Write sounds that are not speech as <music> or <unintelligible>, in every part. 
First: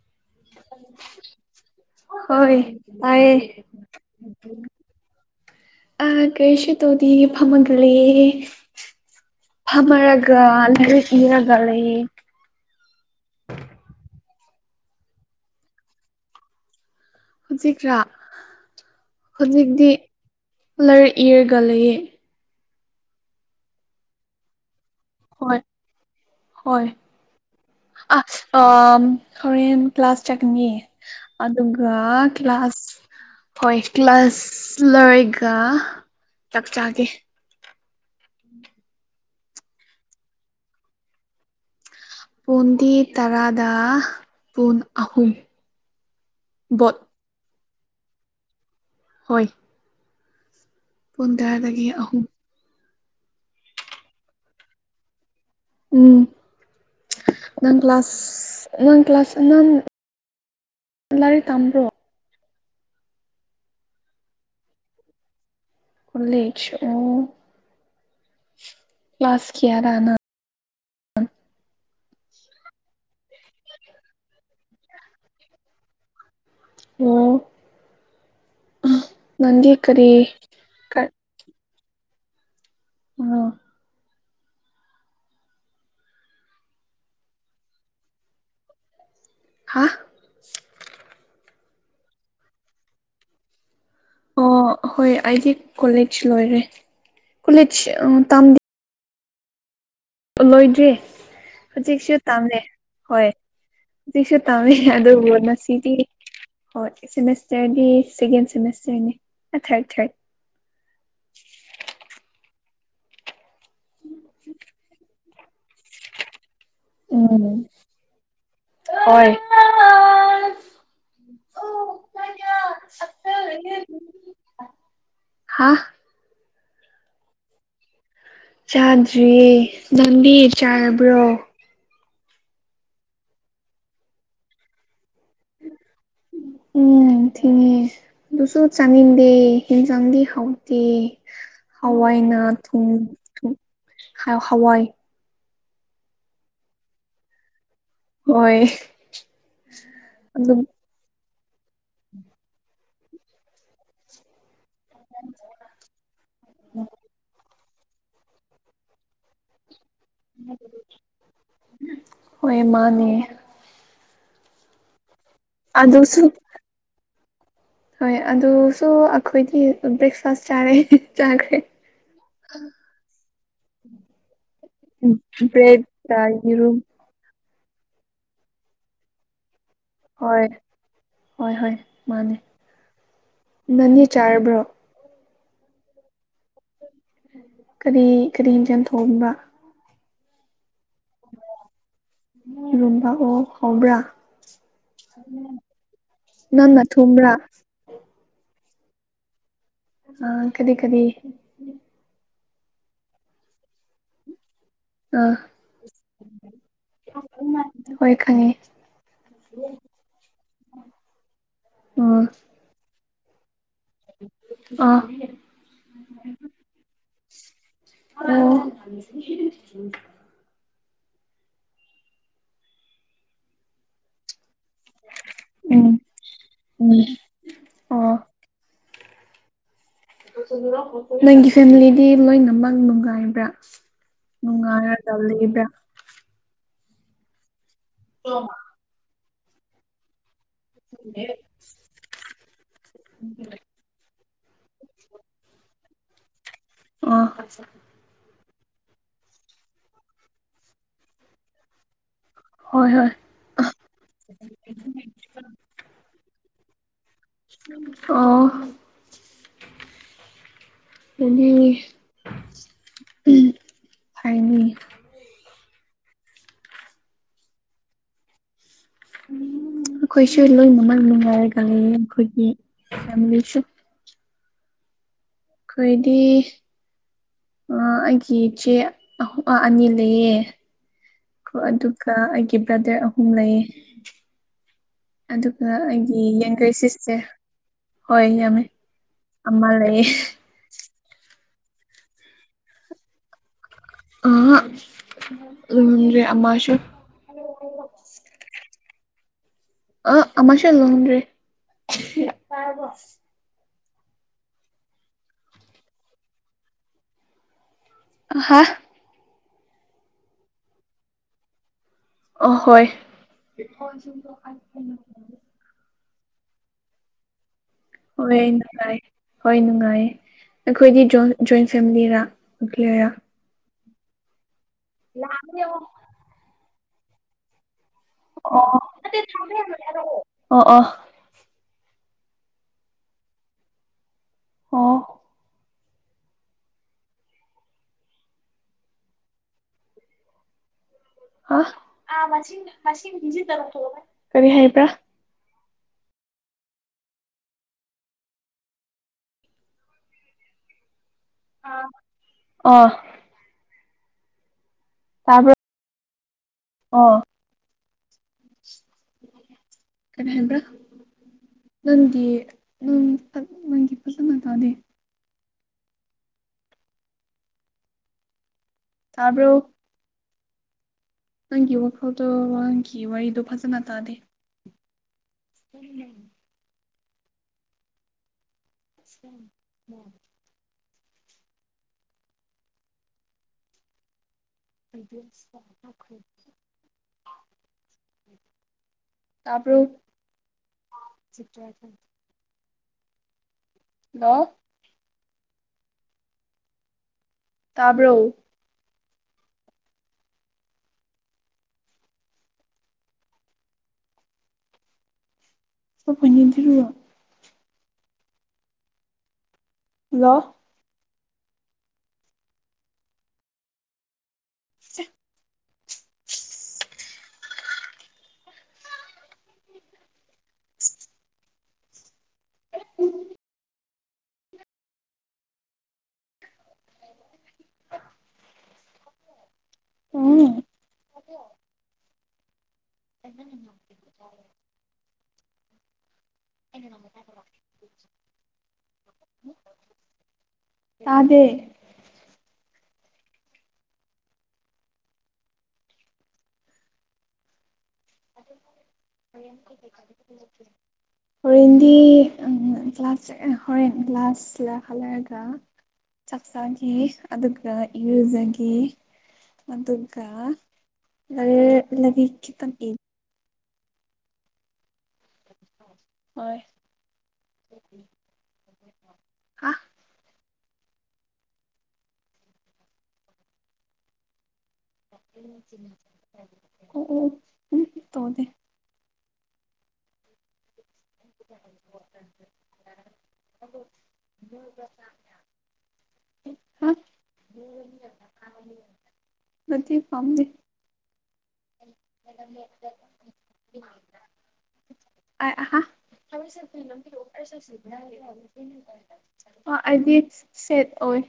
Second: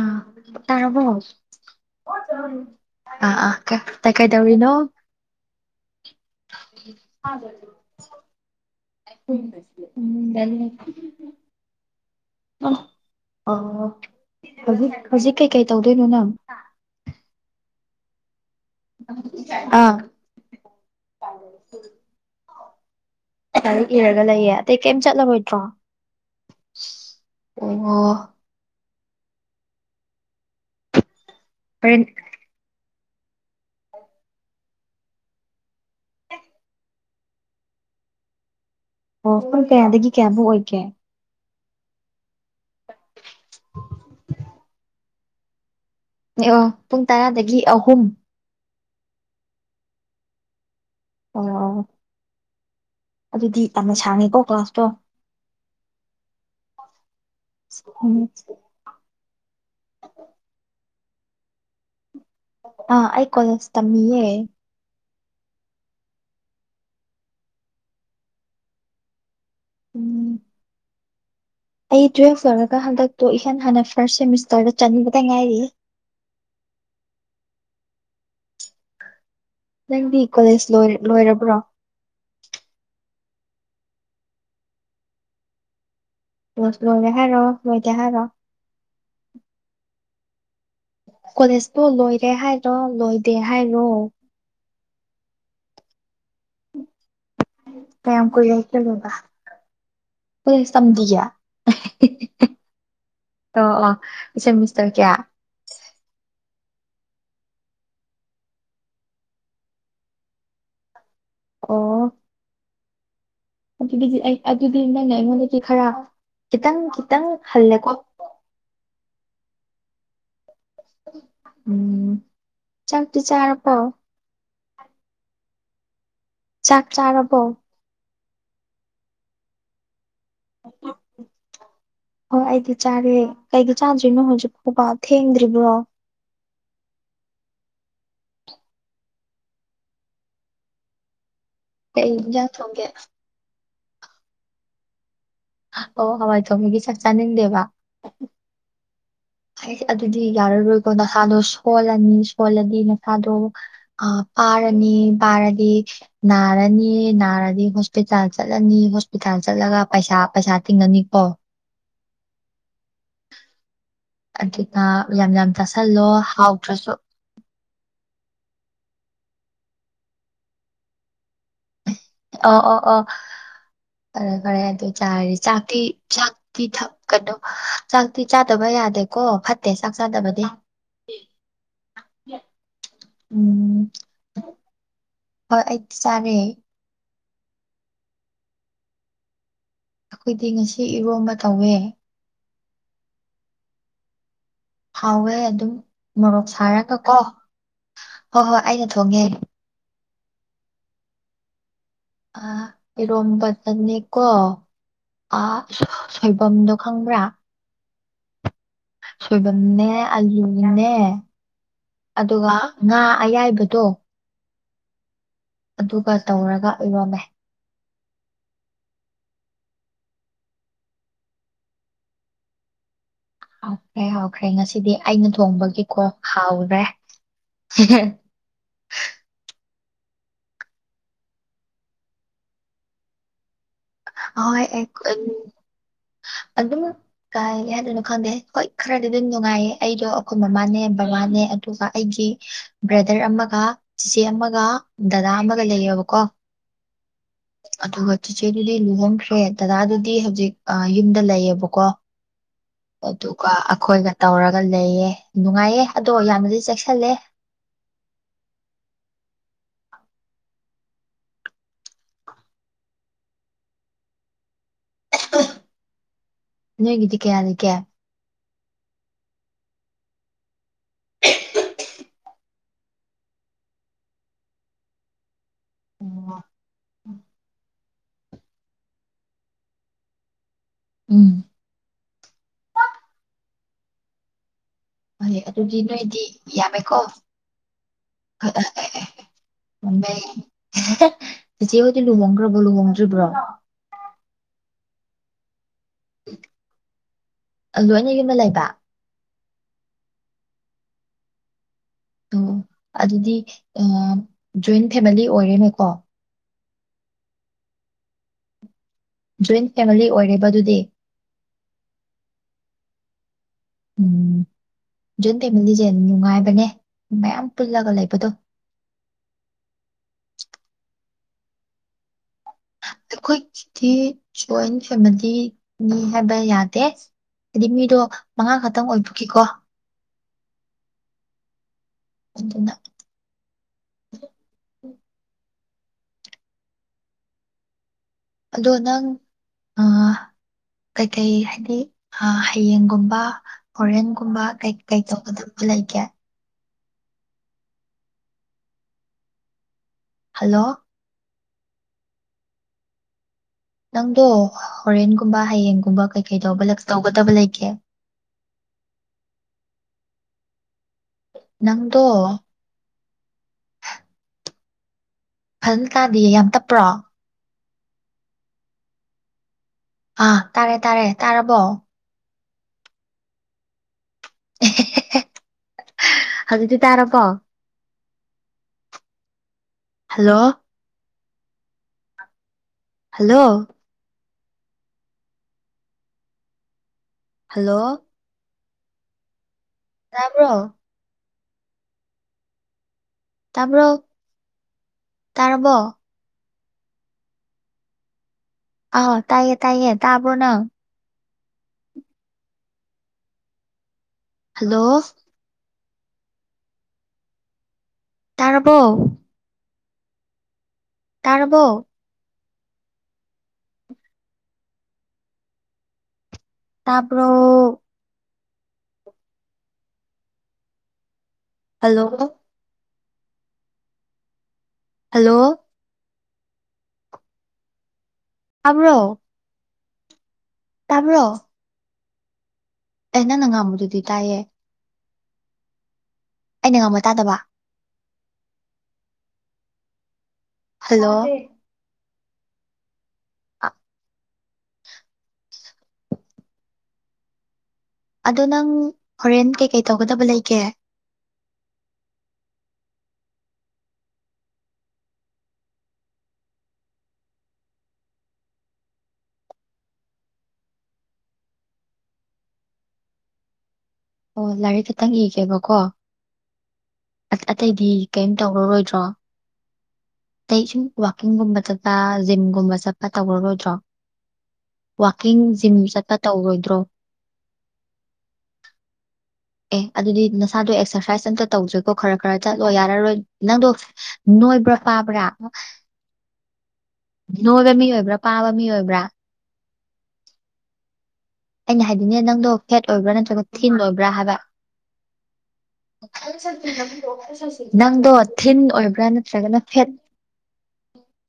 ꯑ ꯇꯥꯔꯔꯕꯣ ꯍꯣꯏ ꯇꯥꯏꯌꯦ ꯑꯥ ꯑꯥ ꯇꯥꯏ ꯀꯥꯏ ꯇꯧꯔꯤꯅꯣ ꯑ ꯀꯩꯁ ꯇꯣꯗꯤ ꯐꯃꯒꯦ ꯐꯃꯔꯒ ꯍꯔꯒ ꯂꯩꯦ ꯍꯧꯖꯤꯛ ꯍꯧꯖꯤꯛ ꯀꯩꯀꯩ ꯇꯧꯗꯣꯏꯅꯣ ꯅꯪ ꯍꯧꯖꯤꯛꯔꯥ ꯍꯧꯖꯤꯛꯇꯤ ꯑꯥ ꯂꯥꯏꯔꯤꯛ ꯏꯔꯒ ꯂꯩꯌꯦ ꯂꯥꯏꯔꯤꯛ ꯏꯔꯒ ꯂꯩꯌꯦ ꯑꯇꯩ ꯀꯩꯝ ꯍꯣꯏ ꯆꯠꯂꯔꯣꯏꯗ꯭ꯔꯣ ꯍꯣꯏ ꯑꯣ ꯑ ꯍꯣꯔꯦꯟ ꯀ꯭ꯂꯥꯁ ꯆꯠꯀꯅꯤ ꯑꯗꯨꯒ ꯍꯣꯔꯦꯟ ꯀ꯭ꯂꯥꯁ ꯍꯣꯏ ꯀ꯭ꯂꯥꯁ ꯂꯣꯏꯔꯒ ꯆꯥꯛꯆꯒꯦ ꯑꯣ ꯄꯨꯡ ꯀꯌꯥꯗꯒꯤ ꯀꯌꯥꯕꯨꯛ ꯑꯣꯏꯒꯦ ꯄꯨꯡꯗꯤ ꯇꯔꯥꯗ ꯄꯟ ꯑꯍꯨꯝ ꯕꯣꯠ ꯄꯨꯡ ꯇꯔꯥꯗꯒꯤ ꯑꯍꯨꯝ ꯍꯣꯏ ꯄꯨꯡ ꯑꯣ ꯇꯔꯥꯗꯒꯤ ꯑꯍꯨꯝ ꯑꯗꯨꯗꯤ ꯌꯥꯝꯅ ꯁꯥꯡꯉꯦꯀꯣ ꯀ꯭ꯂꯥꯁꯇꯣ ꯎꯝ ꯅꯪ ꯎꯝ ꯀ꯭ꯂꯥꯁ ꯅꯪ ꯀ꯭ꯂꯥꯁ ꯅꯪ ꯂꯥꯏꯔꯤꯛ ꯇꯥꯝꯕ꯭ꯔꯣ ꯑ ꯑꯩ ꯀꫭꯂꯦꯁ ꯇꯝꯃꯤꯌꯦ ꯀꫭꯂꯦꯁ ꯑꫭ ꯀ꯭ꯂꯥꯁ ꯀꯌꯥꯔ ꯅꯪ ꯎꯝ ꯑꯩ ꯇꯨꯋꯦꯜꯐ ꯂꯣꯏꯔꯒ ꯍꯟꯗꯛꯇꯣ ꯏꯍꯥꯟ ꯍꯥꯟꯅ ꯐꯥꯔꯁ ꯁꯦꯃꯤꯁꯇꯔꯗ ꯆꯟꯕꯗ ꯉꯥꯏꯔꯤꯌꯦ ꯑꯣ ꯅꯪꯗꯤ ꯀꯔꯤ ꯀꫭꯂꯦꯁ ꯂꫭꯏꯔꯕꫭ ꯀꯔ ꯂꯣꯏꯔꯕ꯭ꯔꯣ ꯑꯣ ꯂꫭꯏꯔꯦ ꯍꯥꯏꯔꫭ ꯂꫭꯏꯗꯦ ꯍꯥꯏꯔꫭ ꯍꯥ ꯀꯣꯂꯦꯖꯇꯣ ꯂꯣꯏꯔꯦ ꯍꯥꯏꯔꯣ ꯂꯣꯏꯗꯦ ꯍꯥꯏꯔꯣ ꯑꯣ ꯍꯣꯏ ꯑꯩꯗꯤ ꯀꯣꯂꯦꯖ ꯂꯣꯏꯔꯦ ꯀꯣꯂꯦꯖ ꯑ ꯀꯌꯥꯝ ꯇꯝꯗꯤ ꯀꯨꯏꯔꯦ <inaudible> ꯕ ꯀꯂꯦꯁ ꯂꯣꯏꯗ꯭ꯔꯤ ꯇꯝꯗꯤꯌꯦ ꯍꯧꯖꯤꯛꯁꯨ ꯇꯝꯂꯦ ꯍꯣꯏ ꯑꯣ ꯑꯣ ꯍꯧꯖꯤꯛꯁꯨ ꯇꯝꯃꯦ ꯁꯦꯃꯤꯁꯇꯔ ꯀꯌꯥ ꯑꯗꯨꯕꯨ ꯉꯁꯤꯗꯤ ꯍꯣꯏ ꯁꯦꯃꯦꯁꯇꯔꯗꯤ ꯁꯦꯀꯦꯟ ꯁꯦꯃꯦꯁꯇꯔꯅꯦ ꯑ ꯊꯥꯔꯠ ꯊꯥꯔꯠ ꯑꯣ ꯑꯗꯨꯒꯤꯗꯤ ꯑꯩ ꯑꯗꯨꯗꯤ ꯅꯪꯅ ꯑꯩꯉꯣꯟꯗꯒꯤ ꯈꯔ ꯈꯤꯇꯪ ꯈꯤꯇꯪ ꯍꯜꯂꯦꯀꯣ ꯑꯣꯏ ꯎꯝ ꯆꯥꯛꯇꯤ ꯆꯥꯔꯕꫭ ꯍꯥ ꯆꯥꯛ ꯆꯥꯔꯕꯣ ꯆꯥꯗ꯭ꯔꯤꯌꯦ ꯅꯪꯗꯤ ꯆꯥꯔꯕ꯭ꯔꯣ ꯍꯣꯏ ꯑꯩꯗꯤ ꯆꯥꯔꯦ ꯀꯩꯒꯤ ꯆꯥꯗꯔꯤꯅꯣ ꯍꯧꯖꯤꯛ ꯐꯥꯎꯕ ꯊꯦꯡꯗ꯭ꯔꯤꯕ꯭ꯔꯣ ꯎꯨꯝ ꯊꯦꯡꯉꯦ ꯑꯗꯨꯁꯨ ꯆꯥꯅꯤꯡꯗꯦ ꯍꯤꯟꯖꯥꯡꯗꯤ ꯍꯥꯎꯇꯦ ꯀꯩ ꯏꯟꯖꯥꯡ ꯍꯋꯥꯏꯅ ꯊꯣꯡꯒꯦ ꯊꫭꯡ ꯊꫭꯡ ꯍꯋꯥꯏ ꯑꯣ ꯍꯋꯥꯏ ꯊꯣꯡꯕꯒꯤ ꯆꯥꯛ ꯆꯥꯅꯤꯡꯗꯦꯕ ꯍꯣꯏ ꯑꯩꯁ ꯑꯗꯨꯗꯤ ꯑꯗꯨꯝ ꯌꯥꯔꯔꯣꯏꯀꯣ ꯅꯁꯥꯗꯣ ꯁꯣꯜꯂꯅꯤ ꯁꯣꯜꯂꯗꯤ ꯅꯁꯥꯗꯣ ꯑ ꯄꯥꯔꯅꯤ ꯄꯥꯔꯗꯤ ꯅꯥꯔꯅꯤ ꯅꯥꯔꯗꯤ ꯍꫭꯁ ꯍꯣꯁꯄꯤꯇꯥꯜ ꯆꯠꯂꯅꯤ ꯍꯣꯁꯄꯤꯇꯥꯜ ꯆꯠꯂꯒ ꯄꯩꯁꯥ ꯄꯩꯁꯥ ꯇꯤꯡꯉꯅꯤꯀꯣ ꯍꯣꯏ ꯃꯥꯅꯦ ꯑꯗꯨꯅ ꯌꯥꯝ ꯌꯥꯝ ꯆꯥꯁꯜꯂꯣ ꯑꯗꯨꯁꯨ ꯍꯥꯎꯗ꯭ꯔꯁꯨ ꯍꯣꯏ ꯑꯗꯨꯁꯨ ꯑꯩꯈꯣꯏꯗꯤ ꯕ꯭ꯔꯦꯛꯐꯥꯁ ꯆꯥꯔꯦ ꯆꯥꯈ꯭ꯔꯦ ꯑ ꯑꯣ ꯑꯣ ꯐꯔꯦ ꯐꯔꯦ ꯑꯗꯨ ꯆꯥꯔꯗꯤ ꯆꯥꯛꯇꯤ ꯕ꯭ꯔꯦꯗꯀ ꯆꯥꯛꯇꯤ ꯌꯦꯔꯨꯝ ꯊꯛ ꯀꯩꯅꯣ ꯆꯥꯛꯇꯤ ꯆꯥꯗꯕ ꯌꯥꯗꯦꯀꯣ ꯐꯥꯠ ꯍꯣꯏ ꯍꯣꯏ ꯍꯣꯏ ꯃꯥꯅꯦ ꯎꯝ ꯅꯪꯗꯤ ꯆꯥꯔꯕ꯭ꯔꯣ ꯍꯣꯏ ꯑꯩꯁꯥꯔꯦ ꯀꯔꯤ ꯀꯔꯤ ꯌꯦꯟꯖꯥꯡ ꯊꯣꯡꯕ ꯑꯩꯈꯣꯏꯗꯤ ꯉꯁꯤ ꯏꯔꯣꯝꯕ ꯇꯧꯋꯦ ꯔꯝꯕꯥ ꯑꯣ ꯍꯕ꯭ꯔꯥ ꯍꯥꯎꯋꯦ ꯑꯗꯨꯝ ꯃꯣꯔꯣꯛ ꯅꯪꯅ ꯁꯥꯔꯒ ꯀꯣ ꯊꯣꯡꯕ꯭ꯔꯥ ꯍꯣꯏ ꯍꯣꯏ ꯑꯩꯅ ꯊꯣꯡꯉꯦ ꯑ ꯀꯔꯤ ꯀꯔꯤ ꯑꯔꯣꯝꯕ ꯆꯅꯤꯅꯤꯀꯣ ꯑꯥ ꯑ ꯁꯣꯏꯕꯝꯗꯣ ꯈꯪꯕ꯭ꯔꯥ ꯍꯣꯏ ꯈꯪꯉꯤ ꯁꯣꯏꯕꯝꯅꯦ ꯑꯂꯨꯅꯦ ꯑꯗꯨꯒ ꯉꯥ ꯑꯌꯥꯏꯕꯗꯣ ꯑ ꯑꯗꯨꯒ ꯇꯧꯔꯒ ꯏꯔꯣꯝꯃꯦ ꯑꯣ ꯍꯥꯎꯈ꯭ꯔꯦ ꯍꯥꯎꯈ꯭ꯔꯦ ꯉꯁꯤꯗꯤ ꯑꯩꯅ ꯊꯣꯡꯕꯒꯤꯀꯣ ꯍꯥꯎꯔꯦ ꯎꯝ ꯑꯣ ꯅꯪꯒꯤ ꯐꯦꯃꯤꯂꯤꯗꯤ ꯂꯣꯏꯅꯃꯛ ꯅꯨꯡꯉꯥꯏꯕ꯭ꯔꯥ ꯍꯣꯏ ꯑꯩ ꯅꯨꯡꯪꯥꯏ ꯎꯝ ꯌꯥꯕ ꯑꯗꯨꯝ ꯀꯥꯏ ꯍꯥꯏꯗꯣꯏꯅꯣ ꯈꯪꯗꯦ ꯍꯣꯏ ꯈꯔꯗꯤ ꯑꯗꯨꯝ ꯅꯨꯡꯉꯥꯏꯌꯦ ꯑꯩꯗꯣ ꯑꯩꯈꯣꯏ ꯃꯃꯥꯅꯦ ꯕꯕꯥꯅꯦ ꯑꯗꯨꯒ ꯑꯩꯒꯤ ꯕ꯭ꯔꯗꯔ ꯑꯃꯒ ꯆꯤꯆꯦ ꯑꯃꯒ ꯗꯗꯥ ꯑꯃꯒ ꯂꯩꯌꯦꯕꯀꯣ ꯑ ꯑꯗꯨꯒ ꯆꯦꯆꯦꯗꯨꯗꯤ ꯂꯨꯍꯣꯡꯈ꯭ꯔꯦ ꯗꯗꯥꯗꯨꯗꯤ ꯍꯧꯖꯤꯛ ꯌꯨꯝꯗ ꯂꯩꯌꯦꯕꯀꯣ ꯍꯣꯏ ꯑ ꯍꯣꯏ ꯑꯗꯨꯣ ꯀ ꯑꯩꯈꯣꯏꯒ ꯇꯧꯔꯒ ꯂꯩꯌꯦ ꯅꯨꯡꯉꯥꯏꯌꯦ ꯑꯗꯣ ꯌꯥꯝꯅꯗꯤ ꯆꯦꯛꯁꯜꯂꯦ ꯑꯣ ꯑꯅꯤ ꯍꯥꯏꯥꯏꯅꯤ ꯅꯣꯏꯒꯤꯗꯤ ꯀꯌꯥ ꯂꯩꯀꯦ ꯑꯩꯈꯣꯏꯁꯨ ꯂꯣꯏꯅꯃꯛ ꯅꯨꯡꯉꯥꯏꯔꯒ ꯂꯩ ꯑꯩꯈꯣꯏꯒꯤ ꯐꯦꯂꯤꯁꯨ ꯑꯩꯈꯣꯏꯗꯤ ꯎꯝ ꯑꯩꯒꯤ ꯏꯆꯦ ꯑꯅꯤ ꯂꯩꯌꯦ ꯎꯝ ꯀꯣ ꯑꯗꯨꯒ ꯑꯩꯒꯤ ꯕ꯭ꯔꯗꯔ ꯑꯍꯨꯝ ꯂꯩꯌꯦ ꯍꯣꯏ ꯑꯗꯨꯒ ꯑꯗꯨꯗꯤ ꯑꯩꯒꯤ ꯅꯣꯏꯗꯤ ꯌꯪꯒ꯭ꯔ ꯌꯥꯝꯃꯦꯀꯣ ꯁꯤꯁꯇꯔ ꯍꯣꯏ ꯌꯥꯝꯃꯦ ꯑꯃ ꯂꯩꯌꯦ ꯁꯤ ꯍꯧꯗꯤ ꯂꯨꯍꯪꯒ꯭ꯔꯕꯣ ꯂꯨꯕꯪꯗ꯭ꯔꯔꯤꯕ꯭ꯔ ꯑ ꯎꯝꯦ ꯑꯃꯥꯁꯨꯣ ꯂꯣꯏꯅ ꯌꯨꯝꯗ ꯂꯩꯕ ꯑ ꯑꯃꯃꯥꯁ ꯂꯣꯅꯔꯤ ꯑꯣ ꯑꯗꯨꯗꯤ ꯖꯣꯏꯟ ꯐꯦꯃꯤꯂꯤ ꯑꯣꯏꯔꯦꯅꯦꯀꯣ ꯍꯥꯥ ꯖꯣꯏꯟ ꯐꯦꯃꯤꯂꯤ ꯑꯣꯏꯔꯤꯕ ꯑꯗꯨꯗꯤ ꯑ ꯍꯣꯏ ꯎꯝ ꯖꯣꯏꯟ ꯐꯦꯃꯤꯂꯤꯁꯦ ꯑꯗꯨ ꯅꯨꯡꯉꯥꯏꯕꯅꯦ ꯃꯌꯥꯝ ꯄꯨꯜꯂꯒ ꯂꯩ ꯍꯣꯏ ꯅꯨꯡꯉꯥꯏ ꯍꯣꯏ ꯅꯨꯡꯉꯥꯏ ꯑꯩꯈꯣꯏꯗꯤ ꯖꯣꯏꯟ ꯐꯦꯃꯤꯂꯤꯔꯥꯔ ꯑꯩꯈꯣꯏꯒꯤꯗꯤ ꯖꯣꯏꯟ ꯐꯦꯃꯤꯂꯤꯅꯤ ꯍꯥꯏꯕ ꯌꯥꯗꯦ ꯍꯥꯏꯗꯤ ꯃꯤꯗꯣ ꯃꯉꯥ ꯑꯣ ꯈꯛꯇꯪ ꯑꯣꯏꯕꯈꯤꯀꯣ ꯑꯣ ꯑꯣ ꯊ ꯑꯣ ꯑꯗꯣ ꯅꯪ ꯑ ꯀꯩꯀꯩ ꯍꯥ ꯍꯥꯏꯗꯤ ꯍꯌꯦꯡꯒꯨꯝꯕ ꯑꯣꯣꯔꯦꯟꯒꯨꯝꯕ ꯀꯔꯤ ꯀꯩ ꯍꯥꯏꯕ꯭ꯔꯥ ꯀꯩ ꯗꯄ ꯂ ꯂꯩ ꯀꯌꯥ ꯍꯜꯂꯣ ꯑꯣ ꯅꯪꯗꯣ ꯍꯣꯔꯦꯟꯒꯨꯝꯕ ꯇꯥꯕ꯭ꯔꯣ ꯍꯌꯦꯡꯒꯨꯝꯕ ꯀꯩꯀꯩꯗ <inaudible> <inaudible> ꯑꯣ ꯇꯧꯒꯗꯕ ꯂꯩꯒꯦ ꯀꯔꯤ ꯍꯥꯏꯕ꯭ꯔꯥ ꯅꯪꯗꯣ ꯅꯪꯒꯤ ꯝ ꯅꯪꯒꯤ ꯐꯖꯅ ꯇꯥꯗꯦ ꯐꯖꯅ ꯇꯥꯟꯗꯤꯌꯦ ꯌꯥꯝ ꯇꯞꯄ꯭ꯔꯣ ꯇꯥꯔꯕ ꯑꯥ ꯇꯥꯔꯦ ꯇꯥꯔꯦ ꯇꯥꯔꯕꯣ ꯅꯪꯒꯤ ꯋꯥꯈꯜꯗꯣ ꯋꯥꯒꯤ ꯋꯥꯔꯤꯗꯣ ꯐꯖꯅ ꯇꯥꯗꯦ ꯑꯍꯦꯍꯦ ꯎꯝꯝ ꯍꯗꯨꯤꯗꯤꯤ ꯇꯥꯔ ꯀꯣ ꯎꯝ ꯍꯜꯂꯣ ꯍꯜꯂꯣ ꯑꯗꯨ ꯍꯜꯂꯣ ꯇꯥꯕ꯭ꯔꯣ ꯇꯥꯕ꯭ꯔꯣ ꯁꯤꯇ ꯇꯄ ꯍꯜꯂꯣ ꯇꯥꯔꯕꯣ ꯇꯥꯕ꯭ꯔꯣ ꯑ ꯇꯥꯏꯌꯦ ꯇꯥꯏꯌꯦ ꯇꯥꯕꯣꯅ ꯍꯜꯂꯣ ꯁꯣꯣꯏꯅꯤꯗꯤꯔꯨꯑꯣꯣ ꯇꯥꯔꯔꯕꯣ ꯍꯜꯂꯣ ꯇꯥꯔꯔꯕꯣ ꯆ ꯇꯄꯣ ꯍꯜꯂꯣ ꯍꯜꯂꯣ ꯇꯥꯕ꯭ꯔꯣ ꯎꯝ ꯇꯥꯕ꯭ꯔꯣ ꯑꯩꯅꯪ ꯅꯪ ꯉꯥꯡꯝꯕꯗꯨꯗꯤ ꯇꯥꯏꯌꯦ ꯑꯩꯅ ꯉꯝꯕ ꯇꯥꯗꯕ ꯍꯜꯂꯣ ꯑꯗꯦ ꯑꯗꯣ ꯅꯪ ꯍꯣꯔꯦꯟ ꯀꯩꯀꯩ ꯇꯧꯒꯗꯕ ꯂꯩꯒꯦ ꯍꯔꯤꯡꯗꯤ ꯎ ꯭ꯂꯥꯁ ꯍ ꯭ꯂꯥꯁ ꯂꯩ ꯍꯂꯔꯒ ꯆꯥꯛꯆꯥꯒꯤ ꯑꯗꯨꯒ ꯏꯔꯨꯖꯒ ꯃꯗꯨꯒ ꯂ ꯂ ꯂꯤꯈ ꯇꯝ ꯑꯣ ꯂꯥꯏꯔꯤꯛ ꯈꯛꯇꯪ ꯏꯒꯦꯕꯀꯣ ꯍꯣꯏ ꯑꯇꯩꯗꯤ ꯀꯔꯤꯝ ꯇꯧꯔꯔꯣꯏꯗ꯭ꯔꯣ ꯍꯥ ꯑꯇꯩ ꯁꯨꯝ ꯋꯥꯋꯥꯛꯀꯤꯡꯒꯨꯝꯕ ꯆꯠꯄ ꯖꯤꯝꯒꯨꯝꯕ ꯆꯠꯄ ꯇꯧꯔꯔꯣꯏꯗ꯭ꯔꯣ ꯋꯥꯛꯀꯤꯡ ꯖꯤꯝ ꯆꯠꯄ ꯇꯧꯔꯣꯏꯗ꯭ꯔꯣ ꯑꯣ ꯑꯣ ꯎ ꯇꯗ ꯑꯦ ꯑꯗꯨꯗꯤ ꯅꯁꯥꯗꯣ ꯑꯦꯛꯁꯔꯁꯥꯏꯁ ꯑꯝꯇ ꯇꯧꯖꯦꯀꯣ ꯈꯔ ꯈꯔ ꯆꯠꯂꯣ ꯌꯥꯔꯔꯣꯏ ꯅꯪꯗꯣ ꯅꯣꯏꯕ꯭ꯔ ꯄꯥꯕ꯭ꯔꯥ ꯍꯥ ꯅꯣꯏꯕ ꯃꯤ ꯑꯣꯏꯕ꯭ꯔꯥ ꯄꯥꯕ ꯃꯤ ꯑꯣꯏꯕ꯭ꯔꯥ ꯃꯇ ꯄꯥꯝꯗꯦ ꯑꯩꯅ ꯍꯥꯏꯗꯤꯅꯦ ꯅꯪꯗꯣ ꯐꯦꯠ ꯑꯣꯏꯕ꯭ꯔꯥ ꯅꯠꯇ꯭ꯔꯒ ꯊꯤꯟ ꯑꯣꯏꯕ꯭ꯔꯥ ꯍꯥꯏꯕ ꯑ ꯑꯍꯥ ꯅꯪꯗꯣ ꯊꯤꯟ ꯑꯣꯏꯕ꯭ꯔꯥ ꯅꯠꯇ꯭ꯔꯒꯅ ꯐꯦꯠ ꯑ ꯁꯦꯠ ꯑꯣꯏ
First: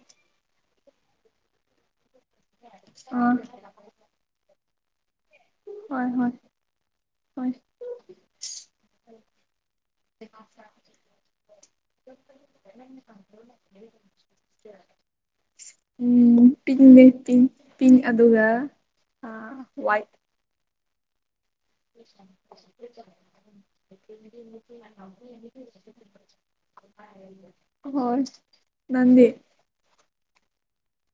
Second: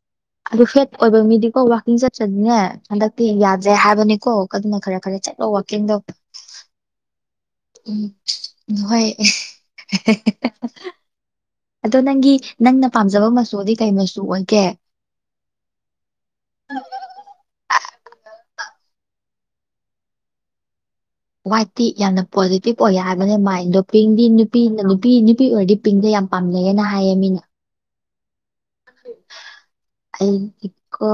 ꯑꯗꯨ ꯐꯦꯠ ꯑꯣꯏꯕ ꯃꯤꯗꯤꯀꯣ ꯋꯥꯛꯀꯤꯡ ꯆꯠ꯭ꯔꯗꯤꯅꯦ ꯑꯥ ꯍꯟꯗꯛꯇꯤꯗ ꯦ ꯍꯥꯏꯕꯅꯤꯀꯣ ꯑꯗꯨꯅ ꯈꯔ ꯈꯔ ꯆꯠꯂꯣ ꯋꯥꯋꯀꯤꯡꯗꯣ ꯍꯣꯏ ꯍꯣꯏ ꯍꯣꯏ ꯎꯝ ꯍꯣꯏ ꯑꯗꯣ ꯅꯪꯒꯤ ꯅꯪꯅ ꯄꯥꯝꯖꯕ ꯃꯆꯨꯗꯤ ꯀꯩ ꯃꯆꯨ ꯑꯣꯏꯒꯦ ꯎꯝ ꯄꯤꯡꯅꯦ ꯄꯤꯡ ꯄꯤꯡ ꯑꯗꯨꯒ ꯑ ꯋꯥꯏ ꯋꯥꯏꯠꯇꯤ ꯌꯥꯝꯅ ꯄꯣꯖꯤꯇꯤꯕ ꯑꯣꯏ ꯍꯥꯏꯕꯅꯦ ꯃꯥꯏꯟꯗꯣ ꯄꯤꯡꯗꯤ ꯅꯨꯄꯤꯅ ꯅꯨꯄꯤ ꯅꯨꯄꯤ ꯑꯣꯏꯔꯗꯤ ꯀ ꯄꯤꯡꯗ ꯌꯥꯝ ꯄꯥꯝꯅꯩꯦꯅ ꯍꯥꯏꯌꯦ ꯃꯤꯅ ꯍꯣꯏ ꯅꯗꯤ ꯑꯩ ꯏꯀꯣ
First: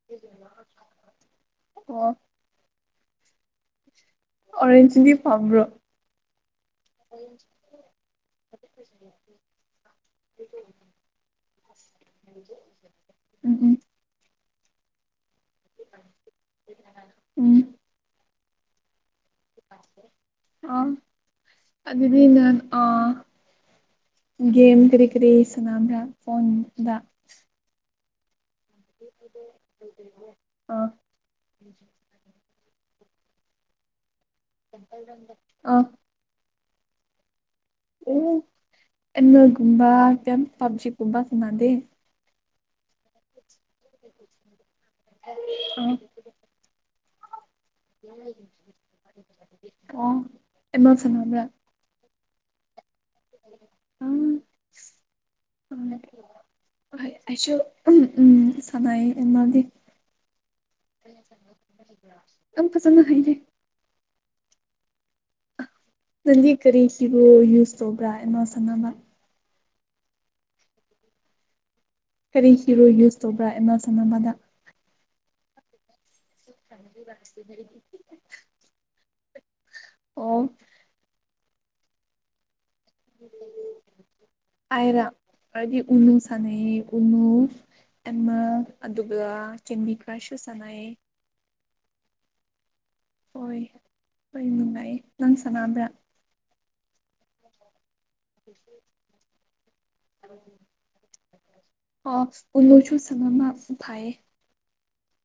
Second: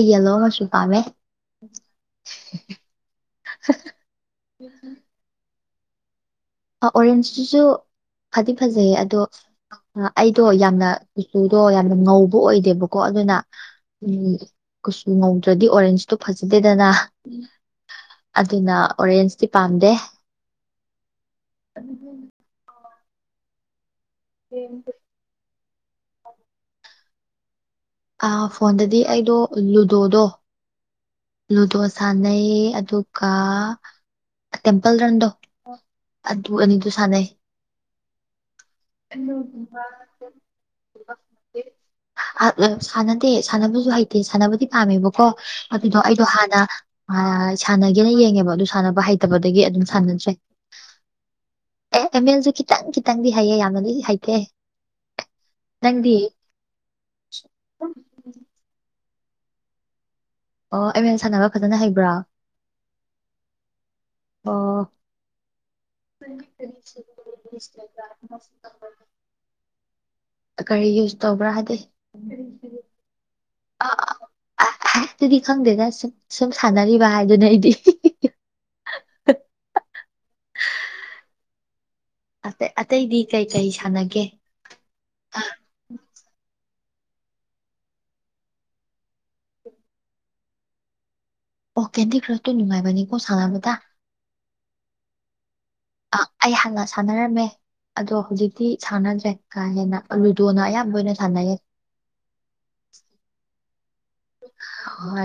ꯑꯣ ꯑꯣꯔꯦꯟꯖꯗꯤ ꯐꯥꯝꯕ꯭ꯔꯣ ꯑꯣꯔꯦꯟꯖꯇꯁꯨ ꯐꯗꯤ ꯐꯖꯩ ꯑꯗꯣ ꯑꯩꯗꯣ ꯌꯥꯝꯅ ꯀꯨꯆꯨꯗꯣ ꯌꯥꯝꯅ ꯉꯧꯕ ꯑꯣꯏꯗꯦꯕꯣ ꯀꯣ ꯑꯗꯨꯅ ꯎꯝ ꯎꯝ ꯎ ꯀꯨꯆꯁꯨ ꯉꯧꯗ꯭ꯔꯗꯤ ꯑꯣꯔꯦꯟꯖꯇꯣ ꯐꯖꯗꯦꯗꯅ ꯎꯝ ꯑꯗꯨꯅ ꯑꯣꯔꯦꯟꯁꯇꯤ ꯄꯥꯝꯗꯦ ꯑꯥ ꯑꯗꯨꯗꯤ ꯅ ꯑ ꯦꯃ ꯀꯔꯤ ꯀꯔꯤ ꯁꯅꯥꯗ ꯐꯣꯟꯣꯟꯗ ꯑꯐ ꯐꯣꯟꯗꯗꯤ ꯑꯩꯗꯣ ꯂꯨꯗꯣꯗꯣ ꯑꯥ ꯂꯨꯗꯣ ꯁꯥꯟꯅꯩꯌꯦ ꯑꯗꯨ ꯀ ꯇꯦꯝꯄꯜ ꯔꯟꯗꯣ ꯑꯥ ꯑꯗꯨ ꯑꯅꯤꯗꯨ ꯁꯥꯟꯅꯩ ꯑꯣ ꯑꯦꯒꯨꯝꯕ ꯄꯞꯖꯤꯒꯨꯝꯕ ꯁꯅꯥꯗꯦ ꯁꯥꯟꯅꯗꯦ ꯁꯥꯟꯅꯕꯁꯨ ꯍꯩꯇꯦ ꯁꯥꯟꯅꯕꯗꯤ ꯄꯥꯝꯃꯦꯕꯀꯣ ꯑꯥ ꯑꯗꯨꯗꯣ ꯑꯩꯗꯣ ꯍꯥꯟꯅ ꯁꯥꯟꯅꯒꯦꯅ ꯌꯦꯡꯉꯦꯕ ꯑꯗꯨ ꯁꯥꯟꯅꯕ ꯍꯩꯇꯕꯗꯒꯤ ꯑꯗꯨꯝ ꯑꯣ ꯁꯥꯟꯅꯗ꯭ꯔꯦ ꯑꯦꯝꯃꯦꯜ ꯁꯥꯟꯅꯕ꯭ꯔꯥ ꯑꯦ ꯑꯦꯝ ꯑꯦꯜꯁꯨ ꯈꯤꯇꯪ ꯈꯤꯇꯪꯗꯤ ꯍꯩꯌꯦꯦ ꯌꯥꯝꯅꯗꯤ ꯍꯩꯇꯦ ꯎꯝ ꯅꯪꯗꯤ ꯍꯣꯏ ꯑꯩꯁꯨꯝ ꯎꯝ ꯁꯉꯦ ꯃꯥ ꯃꯥꯒꯤ ꯑꯣ ꯑꯩ ꯃꯦꯝ ꯁꯥꯟꯅꯕ ꯐꯖꯅ ꯍꯩꯕ꯭ꯔꯥ ꯌꯥꯝ ꯐꯖꯅ ꯍꯩꯔꯩ ꯑꯣ ꯅꯪꯒꯤ ꯀꯔꯤ ꯀꯕꯨ ꯌꯨꯁ ꯇꯧꯕ꯭ꯔꯥ ꯑꯦꯃꯣ ꯁꯟ ꯑꯃ ꯀꯔꯤ ꯌꯨꯁ ꯇꯧꯕ꯭ꯔꯥ ꯍꯥꯏꯗꯤ ꯀꯔꯤ ꯍꯤꯔꯣ ꯌꯨꯁ ꯇꯧꯕ꯭ꯔꯥ ꯑ, ꯑꯦꯃꯥꯖꯣꯟ ꯑꯃ ꯑ, ꯑꯃꯗ ꯑ ꯑꯗꯨꯗꯤ ꯈꯪꯗꯦꯗ ꯁꯨꯝ ꯁꯨꯝ ꯁꯥꯟꯅꯔꯤꯕ ꯍꯥꯏꯗꯨꯅ ꯑꯩꯗꯤ ꯑꯣ ꯑ ꯑꯇꯩꯗꯤ ꯀꯩ ꯀꯔꯤ ꯁꯥꯟꯅꯒꯦ ꯑꯥꯏꯔ ꯍꯥꯏꯗꯤ ꯎꯅꯨ ꯁꯅ ꯎꯅꯨ ꯑꯗꯨꯒ ꯆꯦꯟꯃꯤ ꯈꯔꯁꯨ ꯁꯥꯟꯅꯩ ꯑꯣ ꯀꯦꯟꯗꯤ ꯀ꯭ꯔꯁꯇꯣ ꯅꯨꯡꯉꯥꯏꯕꯅꯤꯀꯣ ꯍꯣꯏ ꯁꯥꯟꯅꯕꯗ ꯍꯣꯏ ꯅꯨꯡꯉꯥꯏꯌꯦ ꯅꯪ ꯁꯥꯟꯅꯥꯅꯕ꯭ꯔꯥ ꯑ ꯑꯩ ꯍꯥꯟꯅ ꯁꯥꯟꯅꯔꯝꯃꯦ ꯑꯗꯣ ꯍꯧꯖꯤꯛꯇꯤ ꯁꯥꯟꯅꯗ꯭ꯔꯦ ꯀꯥ ꯍꯦꯟꯅ ꯂꯨꯗꯣꯅ ꯑꯌꯥꯝꯕ ꯑꯣꯏꯅ ꯁꯥꯟꯅꯩꯌꯦ ꯑ ꯎꯂꯣꯁꯨ ꯁꯝ ꯑꯃ ꯐꯥꯏꯌꯦ ꯍ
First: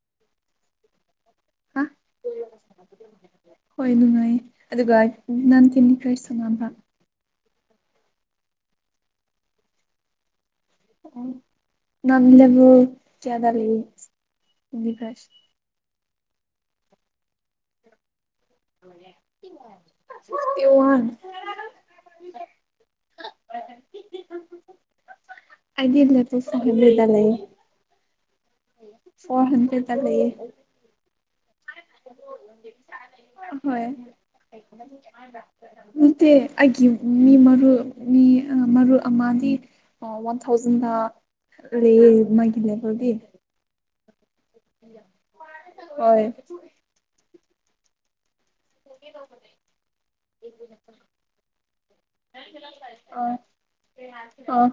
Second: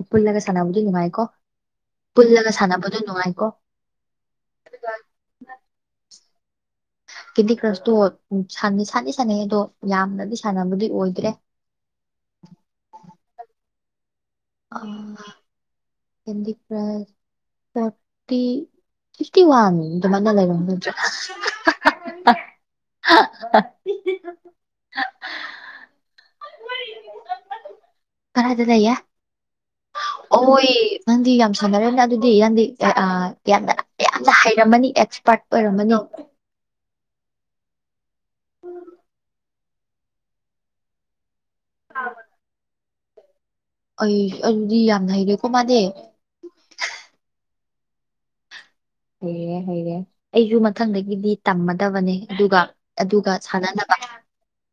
ꯎꯄꯨꯜ ꯂꯒꯦ ꯆꯥꯟꯕꯨ ꯅꯉꯥꯏꯀꯣ ꯍꯥ ꯄꯨꯜꯂꯒ ꯁꯥꯟꯅꯕꯗꯣ ꯅꯨꯡꯉꯥꯏꯀꯣ ꯍꯣꯏ ꯅꯨꯡꯉꯥꯏ ꯑꯗꯨꯒ ꯅꯥꯥꯟꯊꯤꯟ ꯈ꯭ꯔꯥꯏ ꯁꯣꯉꯥꯟꯕ ꯀꯦꯗꯤ ꯀ꯭ꯔꯁꯇꯣ ꯁꯥꯟꯅꯩ ꯁꯥꯟꯅꯩ ꯑꯗꯣ ꯌꯥꯝꯅꯗꯤ ꯁꯥꯟꯅꯕꯗꯤ ꯎ ꯑꯣꯏꯗ꯭ꯔꯦ ꯅꯥꯟꯂꯦꯕꯨ ꯀꯌꯥꯗꯂꯤ ꯏꯚꯥꯁ ꯍ ꯄ꯭ꯔ ꯊꯔꯇꯤ ꯐꯤꯇꯤ ꯋꯥꯟ ꯏ ꯃꯅ ꯂꯩꯒ꯭ꯔ ꯐꯤꯐꯇꯤ <unintelligible> ꯋꯥꯟ ꯑꯗꯨꯂ ꯄꯣꯁ ꯍꯗ ꯂꯩꯦ ꯈꯔ ꯑꯗꯨ ꯇꯌꯦ ꯐꯣꯔ ꯍꯟꯗ꯭ꯔꯦꯠ ꯂ ꯂꯩꯌꯦ ꯅꯪꯗꯤ ꯌꯥꯝ ꯁꯥꯟꯅꯔꯦꯅꯦ ꯑꯗꯨꯗꯤ ꯌꯥꯝꯗꯤ ꯌꯥꯝꯗꯅ ꯍꯣꯏ ꯌꯥꯝꯅ ꯍꯩꯔꯝꯃꯅꯤ ꯑꯦꯛꯁꯄꯥꯔꯠ ꯑꯣꯏꯔꯝꯃꯅꯤ ꯅꯠꯇꯦ ꯑꯩꯒꯤ ꯃꯤ ꯃꯔꯨ ꯃꯤ ꯃꯔꯨ ꯑꯃꯗꯤ ꯋꯥꯟ ꯊꯥꯎꯖꯟꯗ ꯑꯦ ꯃꯒ ꯂꯩꯦꯕꯒꯗꯤ ꯑꯩ ꯑꯗꯨꯗꯤ ꯌꯥꯝꯅ ꯍꯩꯔꯦꯀꯣ ꯃꯥꯅꯦ ꯍ ꯍꯩꯔꯦ ꯍꯩꯔꯦ ꯑꯩꯁꯨ ꯃꯊꯪꯗꯒꯤꯗꯤ ꯇꯝꯃꯗꯕꯅꯦ ꯑꯗꯨꯒ ꯑ ꯑꯗꯨꯒ ꯁꯥꯟꯅꯅꯕ ꯑꯥ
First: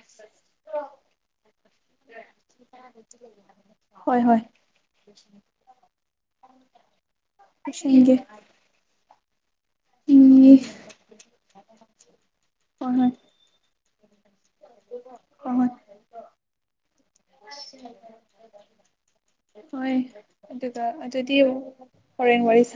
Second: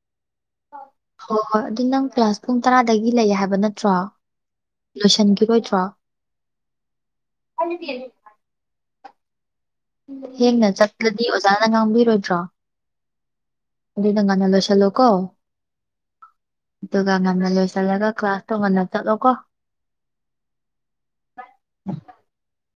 <unintelligible> ꯍꯣꯏ ꯍꯣꯏ ꯑꯗꯨ ꯅꯪ ꯀ꯭ꯂꯥꯁ ꯄꯨꯡ ꯇꯔꯥꯗꯒꯤ ꯂꯩ ꯍꯥꯏꯕ ꯅꯠꯇ꯭ꯔꯣ ꯍꯣꯏ ꯍꯣꯏ ꯂꯣꯏꯁꯤꯟꯈꯤꯔꯣꯏꯗ꯭ꯔꯣ ꯁꯤꯟꯒꯦ ꯎꯝ ꯍꯦꯡꯅ ꯍꯣꯏ ꯆꯠꯂꯗꯤ ꯑꯣꯖꯥꯅ ꯉꯥꯡꯕꯤꯔꯣꯏꯗ꯭ꯔꯣ ꯍꯣꯏ ꯑꯗꯨꯗꯪ ꯉꯅ ꯂꯣꯏꯁꯤ ꯍꯜꯂꯣ ꯀꯣ ꯍꯣꯏ ꯑꯗꯨꯒ ꯉꯟꯅ ꯂꯣꯏꯁꯤꯜꯂꯒ ꯀ꯭ꯂꯥꯁ ꯇꯣꯡꯉꯟꯅ ꯆꯠꯂꯣ ꯀꯣ ꯍꯣꯏ ꯑꯗꯨꯒ ꯑꯗꯨꯗꯤ ꯍꯣꯔꯦꯟ ꯋꯥꯔꯤ ꯁꯥ